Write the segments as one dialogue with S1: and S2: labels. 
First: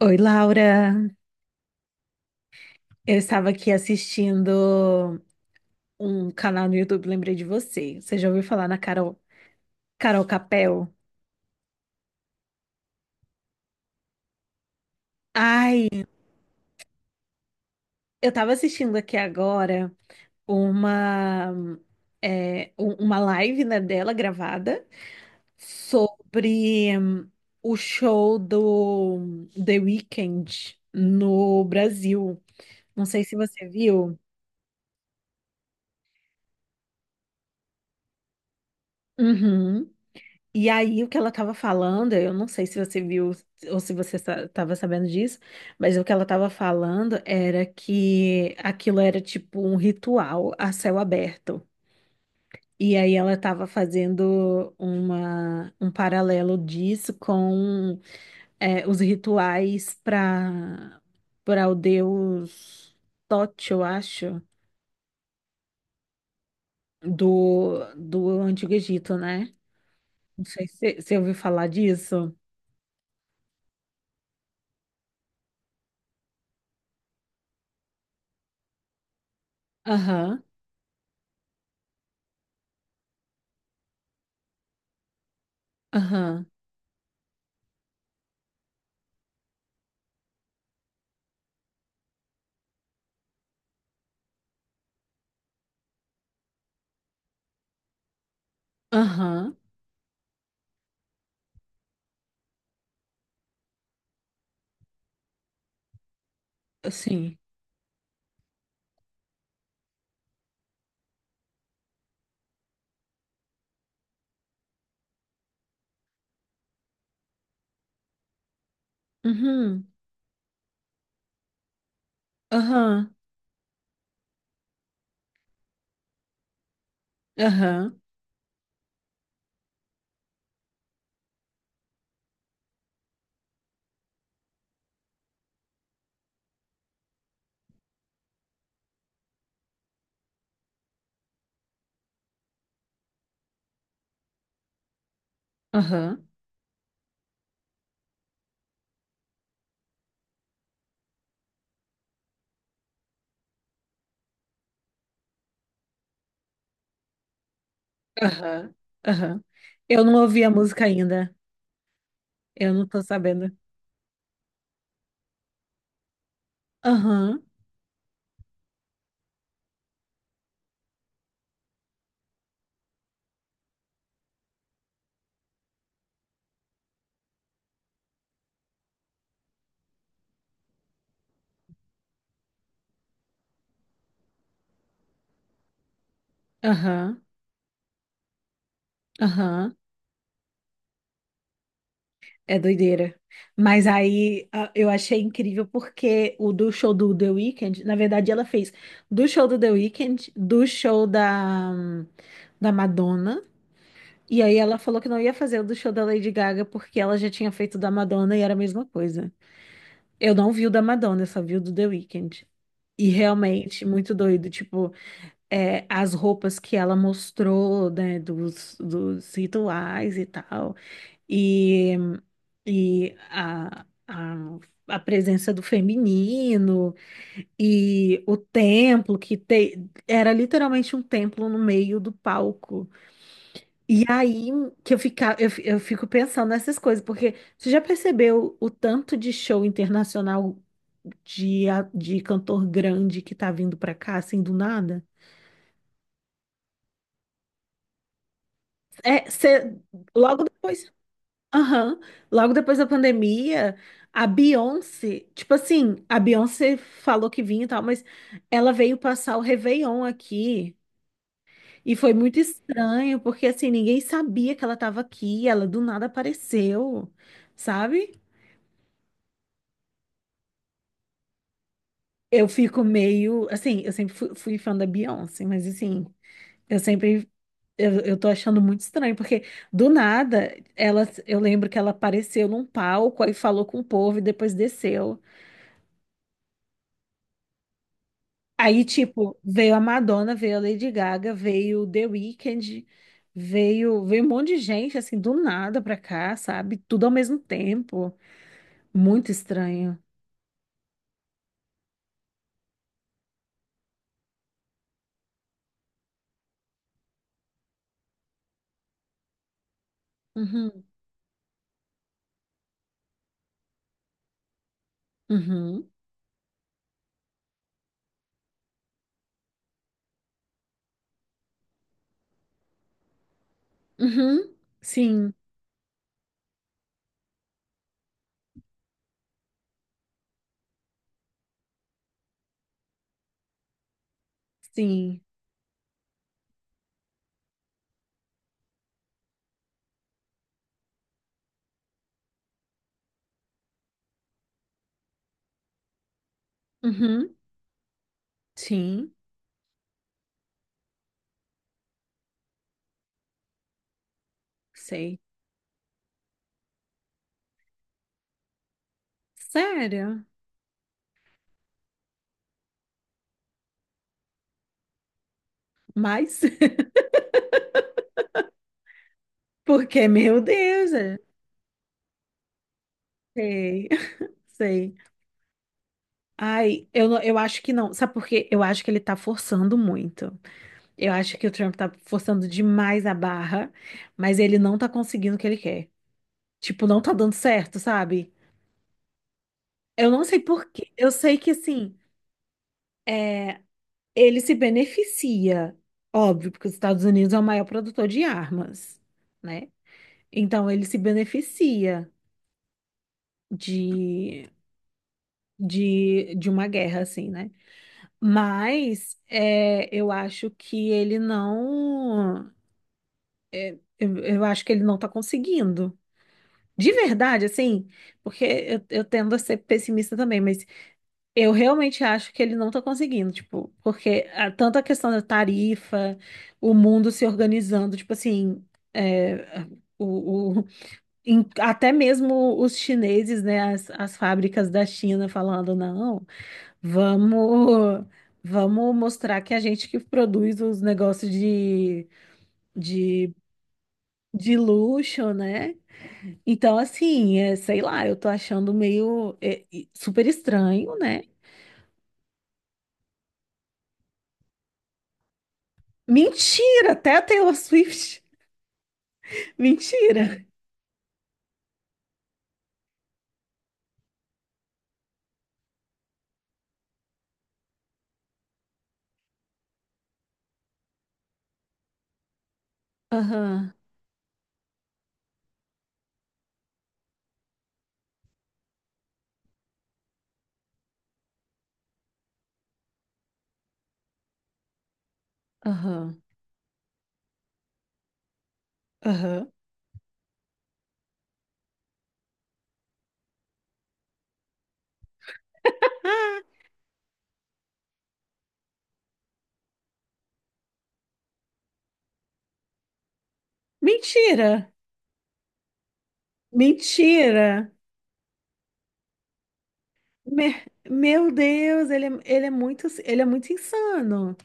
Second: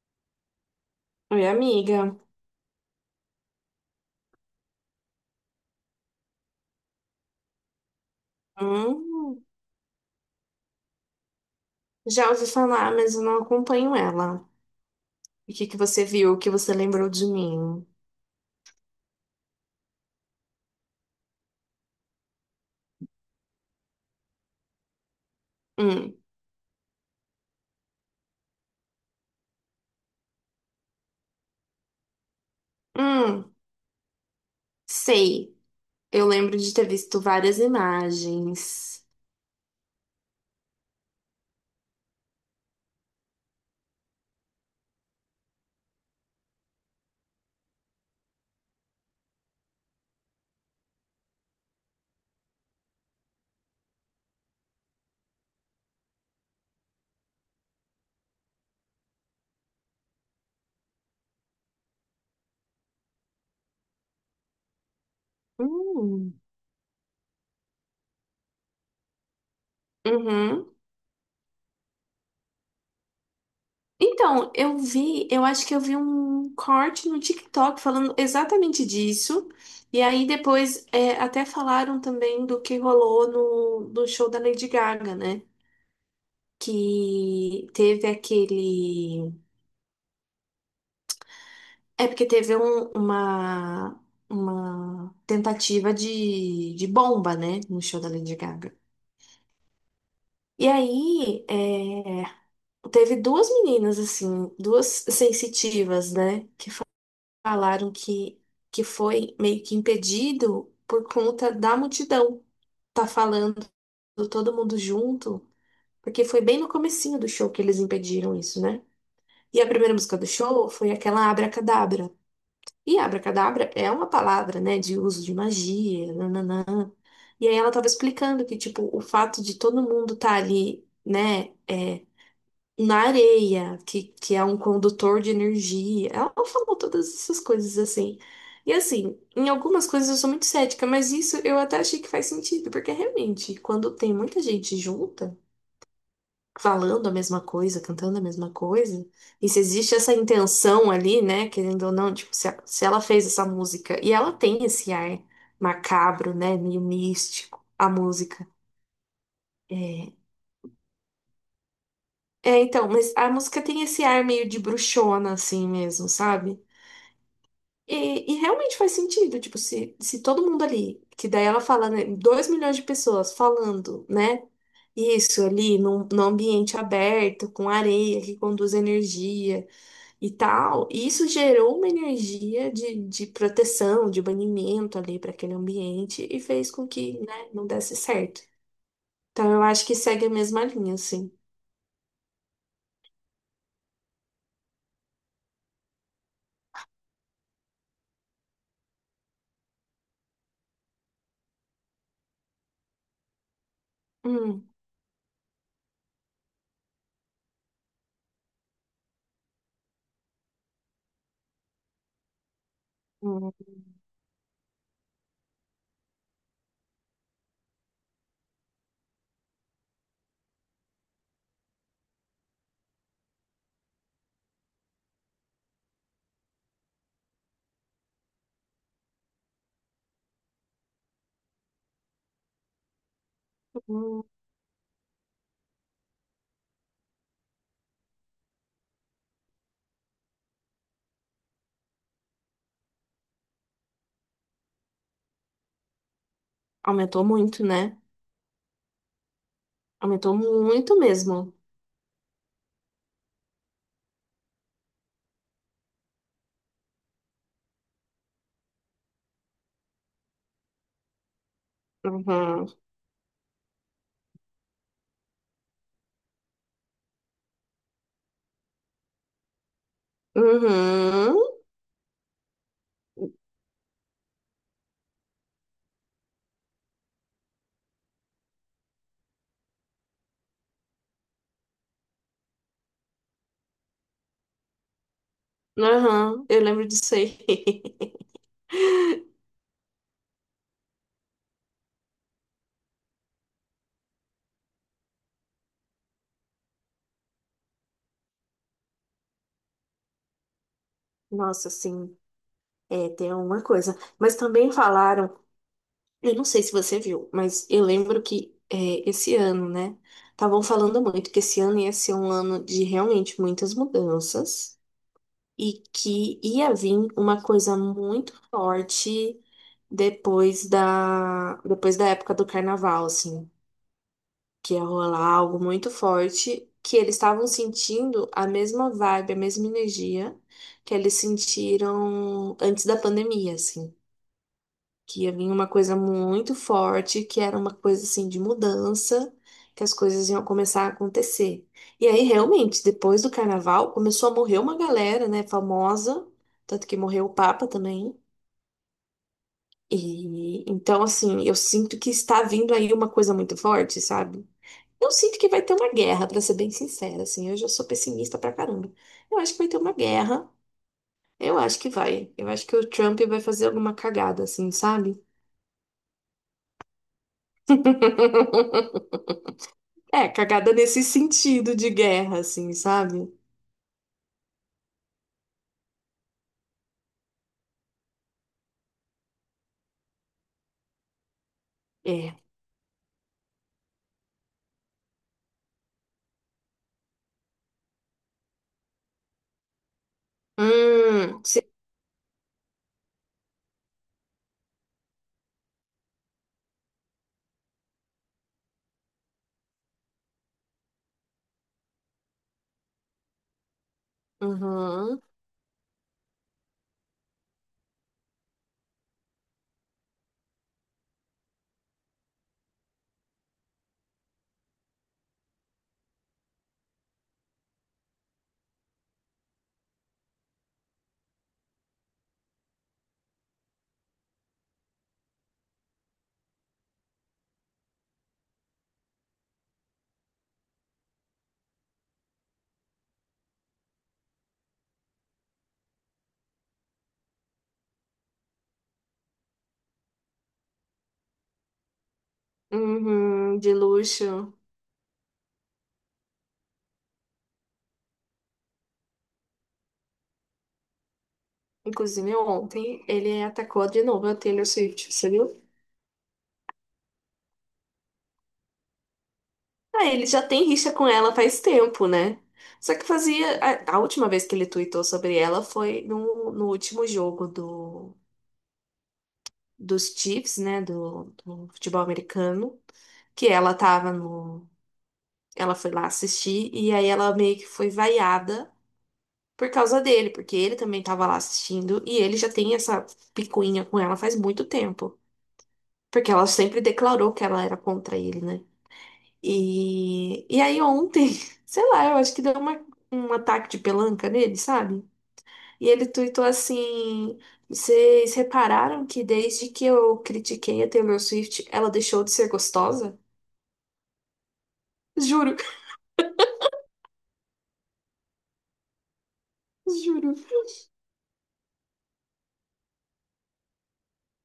S1: Oi, Laura.
S2: Oi, amiga.
S1: Eu estava aqui assistindo um canal no YouTube, lembrei de você. Você já ouviu falar na Carol,
S2: Hum,
S1: Carol Capel?
S2: já ouvi falar, mas eu não acompanho ela. O que você
S1: Ai,
S2: viu? O que você lembrou de mim?
S1: eu estava assistindo aqui agora uma, é, uma live, né, dela gravada
S2: Hum,
S1: sobre o show do The Weeknd no Brasil. Não sei se
S2: hum,
S1: você viu.
S2: sei. Eu lembro de ter visto várias imagens.
S1: Uhum. E aí, o que ela estava falando, eu não sei se você viu ou se você estava sabendo disso, mas o que ela estava falando era que aquilo era tipo um ritual a céu aberto. E aí ela estava fazendo uma, um paralelo disso com é, os rituais para o deus Tote, eu acho,
S2: Hum,
S1: do Antigo Egito, né? Não sei
S2: uhum.
S1: se você ouviu falar disso.
S2: Então, eu vi, eu acho que eu vi um corte no TikTok falando exatamente disso. E aí
S1: Aham,
S2: depois até falaram também do que rolou no show da Lady Gaga, né?
S1: aham.
S2: Que teve aquele. É porque teve uma tentativa de bomba, né, no show da Lady Gaga.
S1: Aham,
S2: E aí, teve duas meninas, assim, duas sensitivas, né, que
S1: sim.
S2: falaram que foi meio que impedido por conta da multidão. Tá falando todo mundo junto, porque foi bem no comecinho do show que eles impediram isso, né? E a
S1: Uhum,
S2: primeira música do show foi aquela Abracadabra. E
S1: aham,
S2: abracadabra é uma palavra, né, de uso de magia, nananã. E aí ela estava
S1: aham,
S2: explicando que, tipo, o fato de todo mundo estar ali, né, na areia, que é um condutor de energia. Ela falou todas essas coisas assim. E assim, em algumas coisas eu sou muito cética, mas isso eu até achei que faz sentido, porque realmente, quando tem muita gente junta,
S1: aham,
S2: falando a mesma coisa, cantando a mesma coisa. E se existe essa intenção ali, né, querendo ou não, tipo, se, se ela fez essa música e ela tem esse ar macabro, né, meio místico, a música.
S1: aham, aham. Eu
S2: É,
S1: não ouvi a música ainda.
S2: é
S1: Eu não
S2: então,
S1: tô
S2: mas a
S1: sabendo.
S2: música tem esse ar meio de bruxona, assim mesmo, sabe?
S1: Aham,
S2: E realmente faz sentido, tipo, se todo mundo ali, que daí ela fala, né, 2 milhões de pessoas falando, né, isso ali num ambiente aberto, com areia que conduz energia. E tal. E isso gerou uma energia de proteção, de banimento ali para aquele ambiente e fez com que,
S1: aham,
S2: né, não desse certo. Então eu
S1: aham.
S2: acho que segue a mesma linha, assim.
S1: É doideira. Mas aí eu achei incrível porque o do show do The Weeknd, na verdade ela fez do show do The Weeknd, do show da Madonna. E aí
S2: Hum,
S1: ela falou que não ia fazer o do show da Lady Gaga porque ela já tinha feito o da Madonna e era a mesma coisa. Eu não vi o da Madonna, eu só vi o do The Weeknd. E
S2: hum,
S1: realmente, muito doido. Tipo, é, as roupas que ela mostrou, né, dos rituais e tal. E, e a presença do feminino. E o templo, era literalmente um templo no meio do palco. E
S2: hum.
S1: aí que eu, fica, eu, fi- eu fico pensando nessas coisas, porque você já percebeu o tanto de show internacional de, de cantor grande que tá vindo pra cá, assim, do nada?
S2: Aumentou muito, né?
S1: É,
S2: Aumentou
S1: logo depois,
S2: muito mesmo.
S1: aham, logo depois da pandemia, a Beyoncé, tipo assim, a Beyoncé falou que vinha e tal, mas ela veio passar o Réveillon aqui e foi muito
S2: Uhum.
S1: estranho, porque assim, ninguém sabia que ela estava aqui, ela do nada apareceu, sabe?
S2: Uhum.
S1: Eu fico meio, assim, eu sempre fui fã da Beyoncé, mas assim, eu sempre, eu tô achando muito estranho, porque do nada, ela, eu lembro que ela apareceu num palco, aí falou com o povo e depois desceu.
S2: Uhum. Eu lembro disso aí.
S1: Aí, tipo, veio a Madonna, veio a Lady Gaga, veio o The Weeknd, veio um monte de gente, assim, do nada pra cá, sabe? Tudo ao mesmo tempo. Muito estranho.
S2: Nossa, assim, é, tem uma coisa. Mas também falaram. Eu não sei se você viu, mas eu lembro que esse ano, né? Estavam
S1: Uhum,
S2: falando muito que esse ano ia ser um ano de realmente muitas mudanças e
S1: uhum,
S2: que ia vir uma coisa muito forte depois depois da época do carnaval, assim,
S1: uhum,
S2: que ia rolar
S1: sim,
S2: algo muito forte, que eles estavam sentindo a mesma vibe, a mesma energia que eles sentiram antes da pandemia, assim
S1: sim,
S2: que ia vir uma coisa muito forte, que era uma coisa assim de mudança, que as coisas iam começar a acontecer. E aí, realmente, depois do carnaval, começou a morrer uma galera, né, famosa, tanto que morreu
S1: uhum,
S2: o Papa também.
S1: sim,
S2: E então, assim, eu sinto que está vindo aí uma coisa muito forte, sabe? Eu
S1: sei.
S2: sinto que vai ter uma guerra, pra ser bem sincera, assim, eu já sou pessimista pra caramba. Eu acho que vai ter uma
S1: Sério?
S2: guerra. Eu acho que vai. Eu acho que o Trump vai fazer alguma cagada, assim, sabe?
S1: Mas porque,
S2: É,
S1: meu
S2: cagada
S1: Deus,
S2: nesse sentido de guerra, assim, sabe?
S1: sei, sei. Ai, eu acho que não. Sabe por quê? Eu acho que ele tá forçando muito. Eu acho que o Trump tá
S2: É.
S1: forçando demais a barra, mas ele não tá conseguindo o que ele quer. Tipo, não tá dando certo, sabe? Eu não sei por quê. Eu sei
S2: Hum,
S1: que,
S2: se-
S1: assim, é, ele se beneficia, óbvio, porque os Estados Unidos é o maior produtor de armas, né? Então, ele se beneficia de
S2: uhum,
S1: de uma guerra, assim, né? Mas é, eu acho que ele não. Eu acho que ele não tá conseguindo. De verdade, assim, porque eu tendo a ser pessimista também, mas eu realmente acho que ele não tá conseguindo, tipo, porque a, tanto a questão da tarifa, o mundo se organizando, tipo assim, é, o, o- até mesmo os chineses, né, as fábricas da China falando, não. Vamos, vamos mostrar que a gente que produz os negócios de,
S2: uhum, de luxo.
S1: de luxo, né? Então, assim, é, sei lá, eu tô achando meio super estranho, né?
S2: Inclusive, ontem ele atacou de novo a Taylor Swift, você viu?
S1: Mentira, até a Taylor Swift.
S2: Ah, ele já
S1: Mentira.
S2: tem rixa com ela faz tempo, né? Só que fazia. A última vez que ele tweetou sobre ela foi no último jogo do, dos Chiefs, né? Do futebol americano. Que
S1: Aham,
S2: ela tava no. Ela foi lá assistir e aí ela meio que foi vaiada por causa dele, porque ele também estava lá assistindo e ele já tem essa picuinha com ela faz muito tempo,
S1: aham,
S2: porque ela sempre declarou que ela era contra ele, né?
S1: aham.
S2: E aí ontem, sei lá, eu acho que deu uma, um ataque de pelanca nele, sabe? E ele
S1: Ah,
S2: tuitou assim: Vocês repararam que desde que eu critiquei a Taylor Swift, ela deixou de ser gostosa?
S1: mentira,
S2: Juro,
S1: mentira.
S2: juro.
S1: Me- meu Deus, ele é muito insano.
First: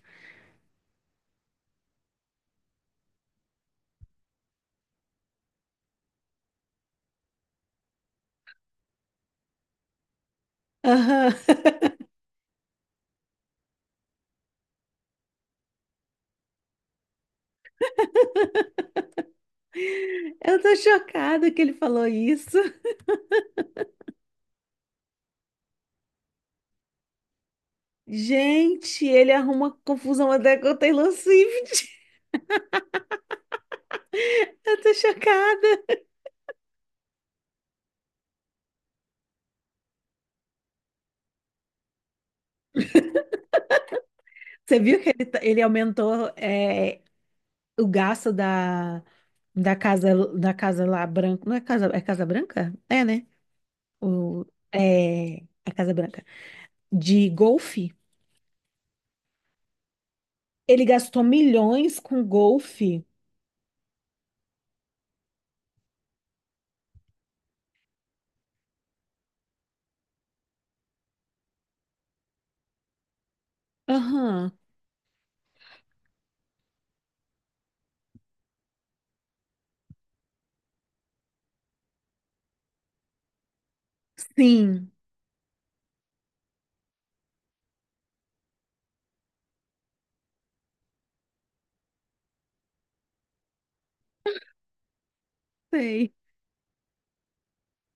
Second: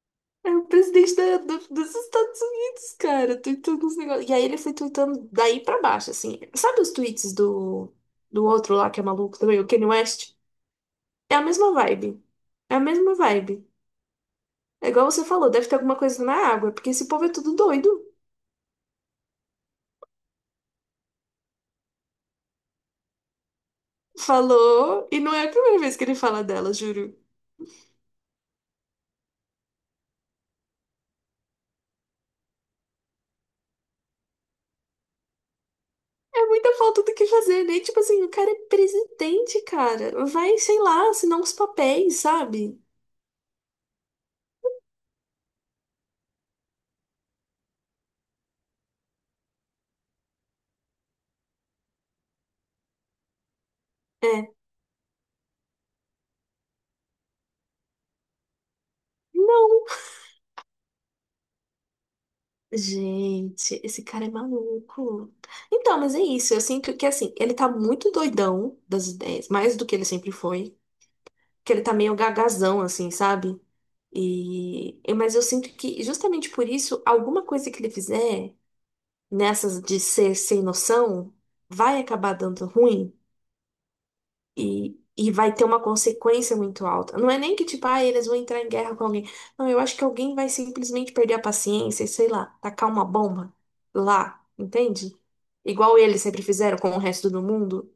S2: É o presidente dos Estados Unidos, cara, tweetando uns negócios. E aí ele foi tweetando daí pra baixo, assim. Sabe os tweets do outro lá que é maluco também, o Kanye West?
S1: Aham.
S2: É a mesma vibe. É a mesma vibe. É igual você falou, deve ter alguma coisa na água, porque esse povo é tudo doido.
S1: Eu tô chocada que ele falou isso.
S2: Falou, e não é a primeira vez que ele fala dela, juro.
S1: Gente, ele arruma confusão até com o Taylor Swift. Eu tô chocada.
S2: É muita falta do que fazer, né? Tipo assim, o cara é presidente, cara. Vai, sei lá, assinar uns papéis, sabe?
S1: Você viu que ele aumentou é, o gasto da casa da casa lá branca. Não é casa, é Casa Branca? É, né? O,
S2: É.
S1: é, a Casa Branca. De golfe.
S2: Não.
S1: Ele gastou milhões com golfe.
S2: Gente, esse cara é maluco. Então, mas é isso. Eu sinto que, assim, ele tá muito doidão das ideias, mais do que ele sempre foi. Que ele tá meio gagazão, assim, sabe?
S1: Aham.
S2: Mas eu sinto que, justamente por isso, alguma coisa que ele fizer nessas de ser sem noção vai acabar dando ruim.
S1: Sim.
S2: E vai ter uma consequência muito alta. Não é nem que, tipo, ah, eles vão entrar em guerra com alguém. Não, eu acho que alguém vai simplesmente perder a paciência e, sei lá, tacar uma bomba lá, entende? Igual
S1: Sei.
S2: eles sempre fizeram com o resto do mundo,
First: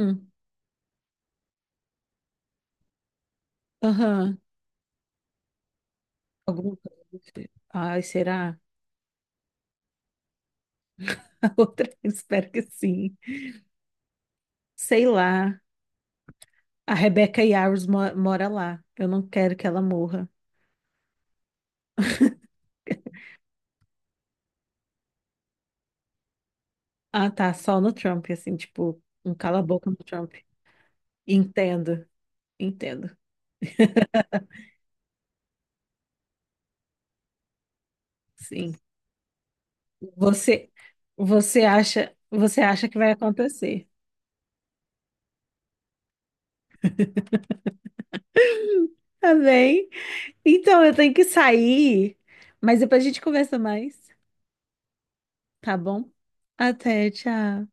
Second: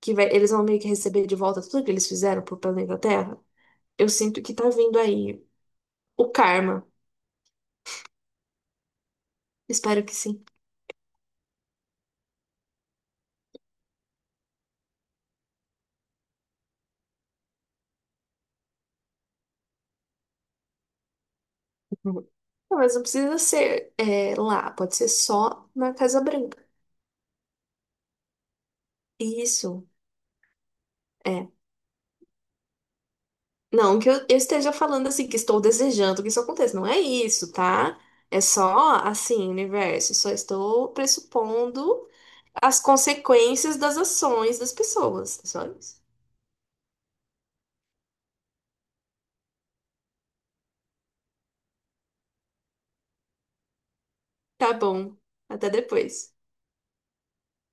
S2: eles vão meio que receber de volta tudo que eles fizeram pro planeta Terra. Eu
S1: Aham.
S2: sinto que tá vindo aí o
S1: Alguma
S2: karma.
S1: coisa. Do tipo. Ai, será?
S2: Espero que sim.
S1: A outra, espero que sim. Sei lá. A Rebecca Yarros mora lá. Eu não quero que ela morra.
S2: Uhum. Não, mas não precisa ser lá, pode ser só na Casa Branca.
S1: Ah, tá. Só no Trump, assim, tipo, um
S2: Isso.
S1: cala-boca no Trump.
S2: é,
S1: Entendo, entendo.
S2: Não que eu esteja falando assim, que estou desejando que isso aconteça. Não é isso, tá? É
S1: Sim.
S2: só assim, universo. Só
S1: Você,
S2: estou pressupondo
S1: você
S2: as
S1: acha que vai
S2: consequências
S1: acontecer.
S2: das ações das pessoas. É só isso.
S1: Tá bem? Então, eu tenho que sair, mas depois a gente conversa mais,
S2: Tá bom. Até
S1: tá bom?
S2: depois.
S1: Até, tchau.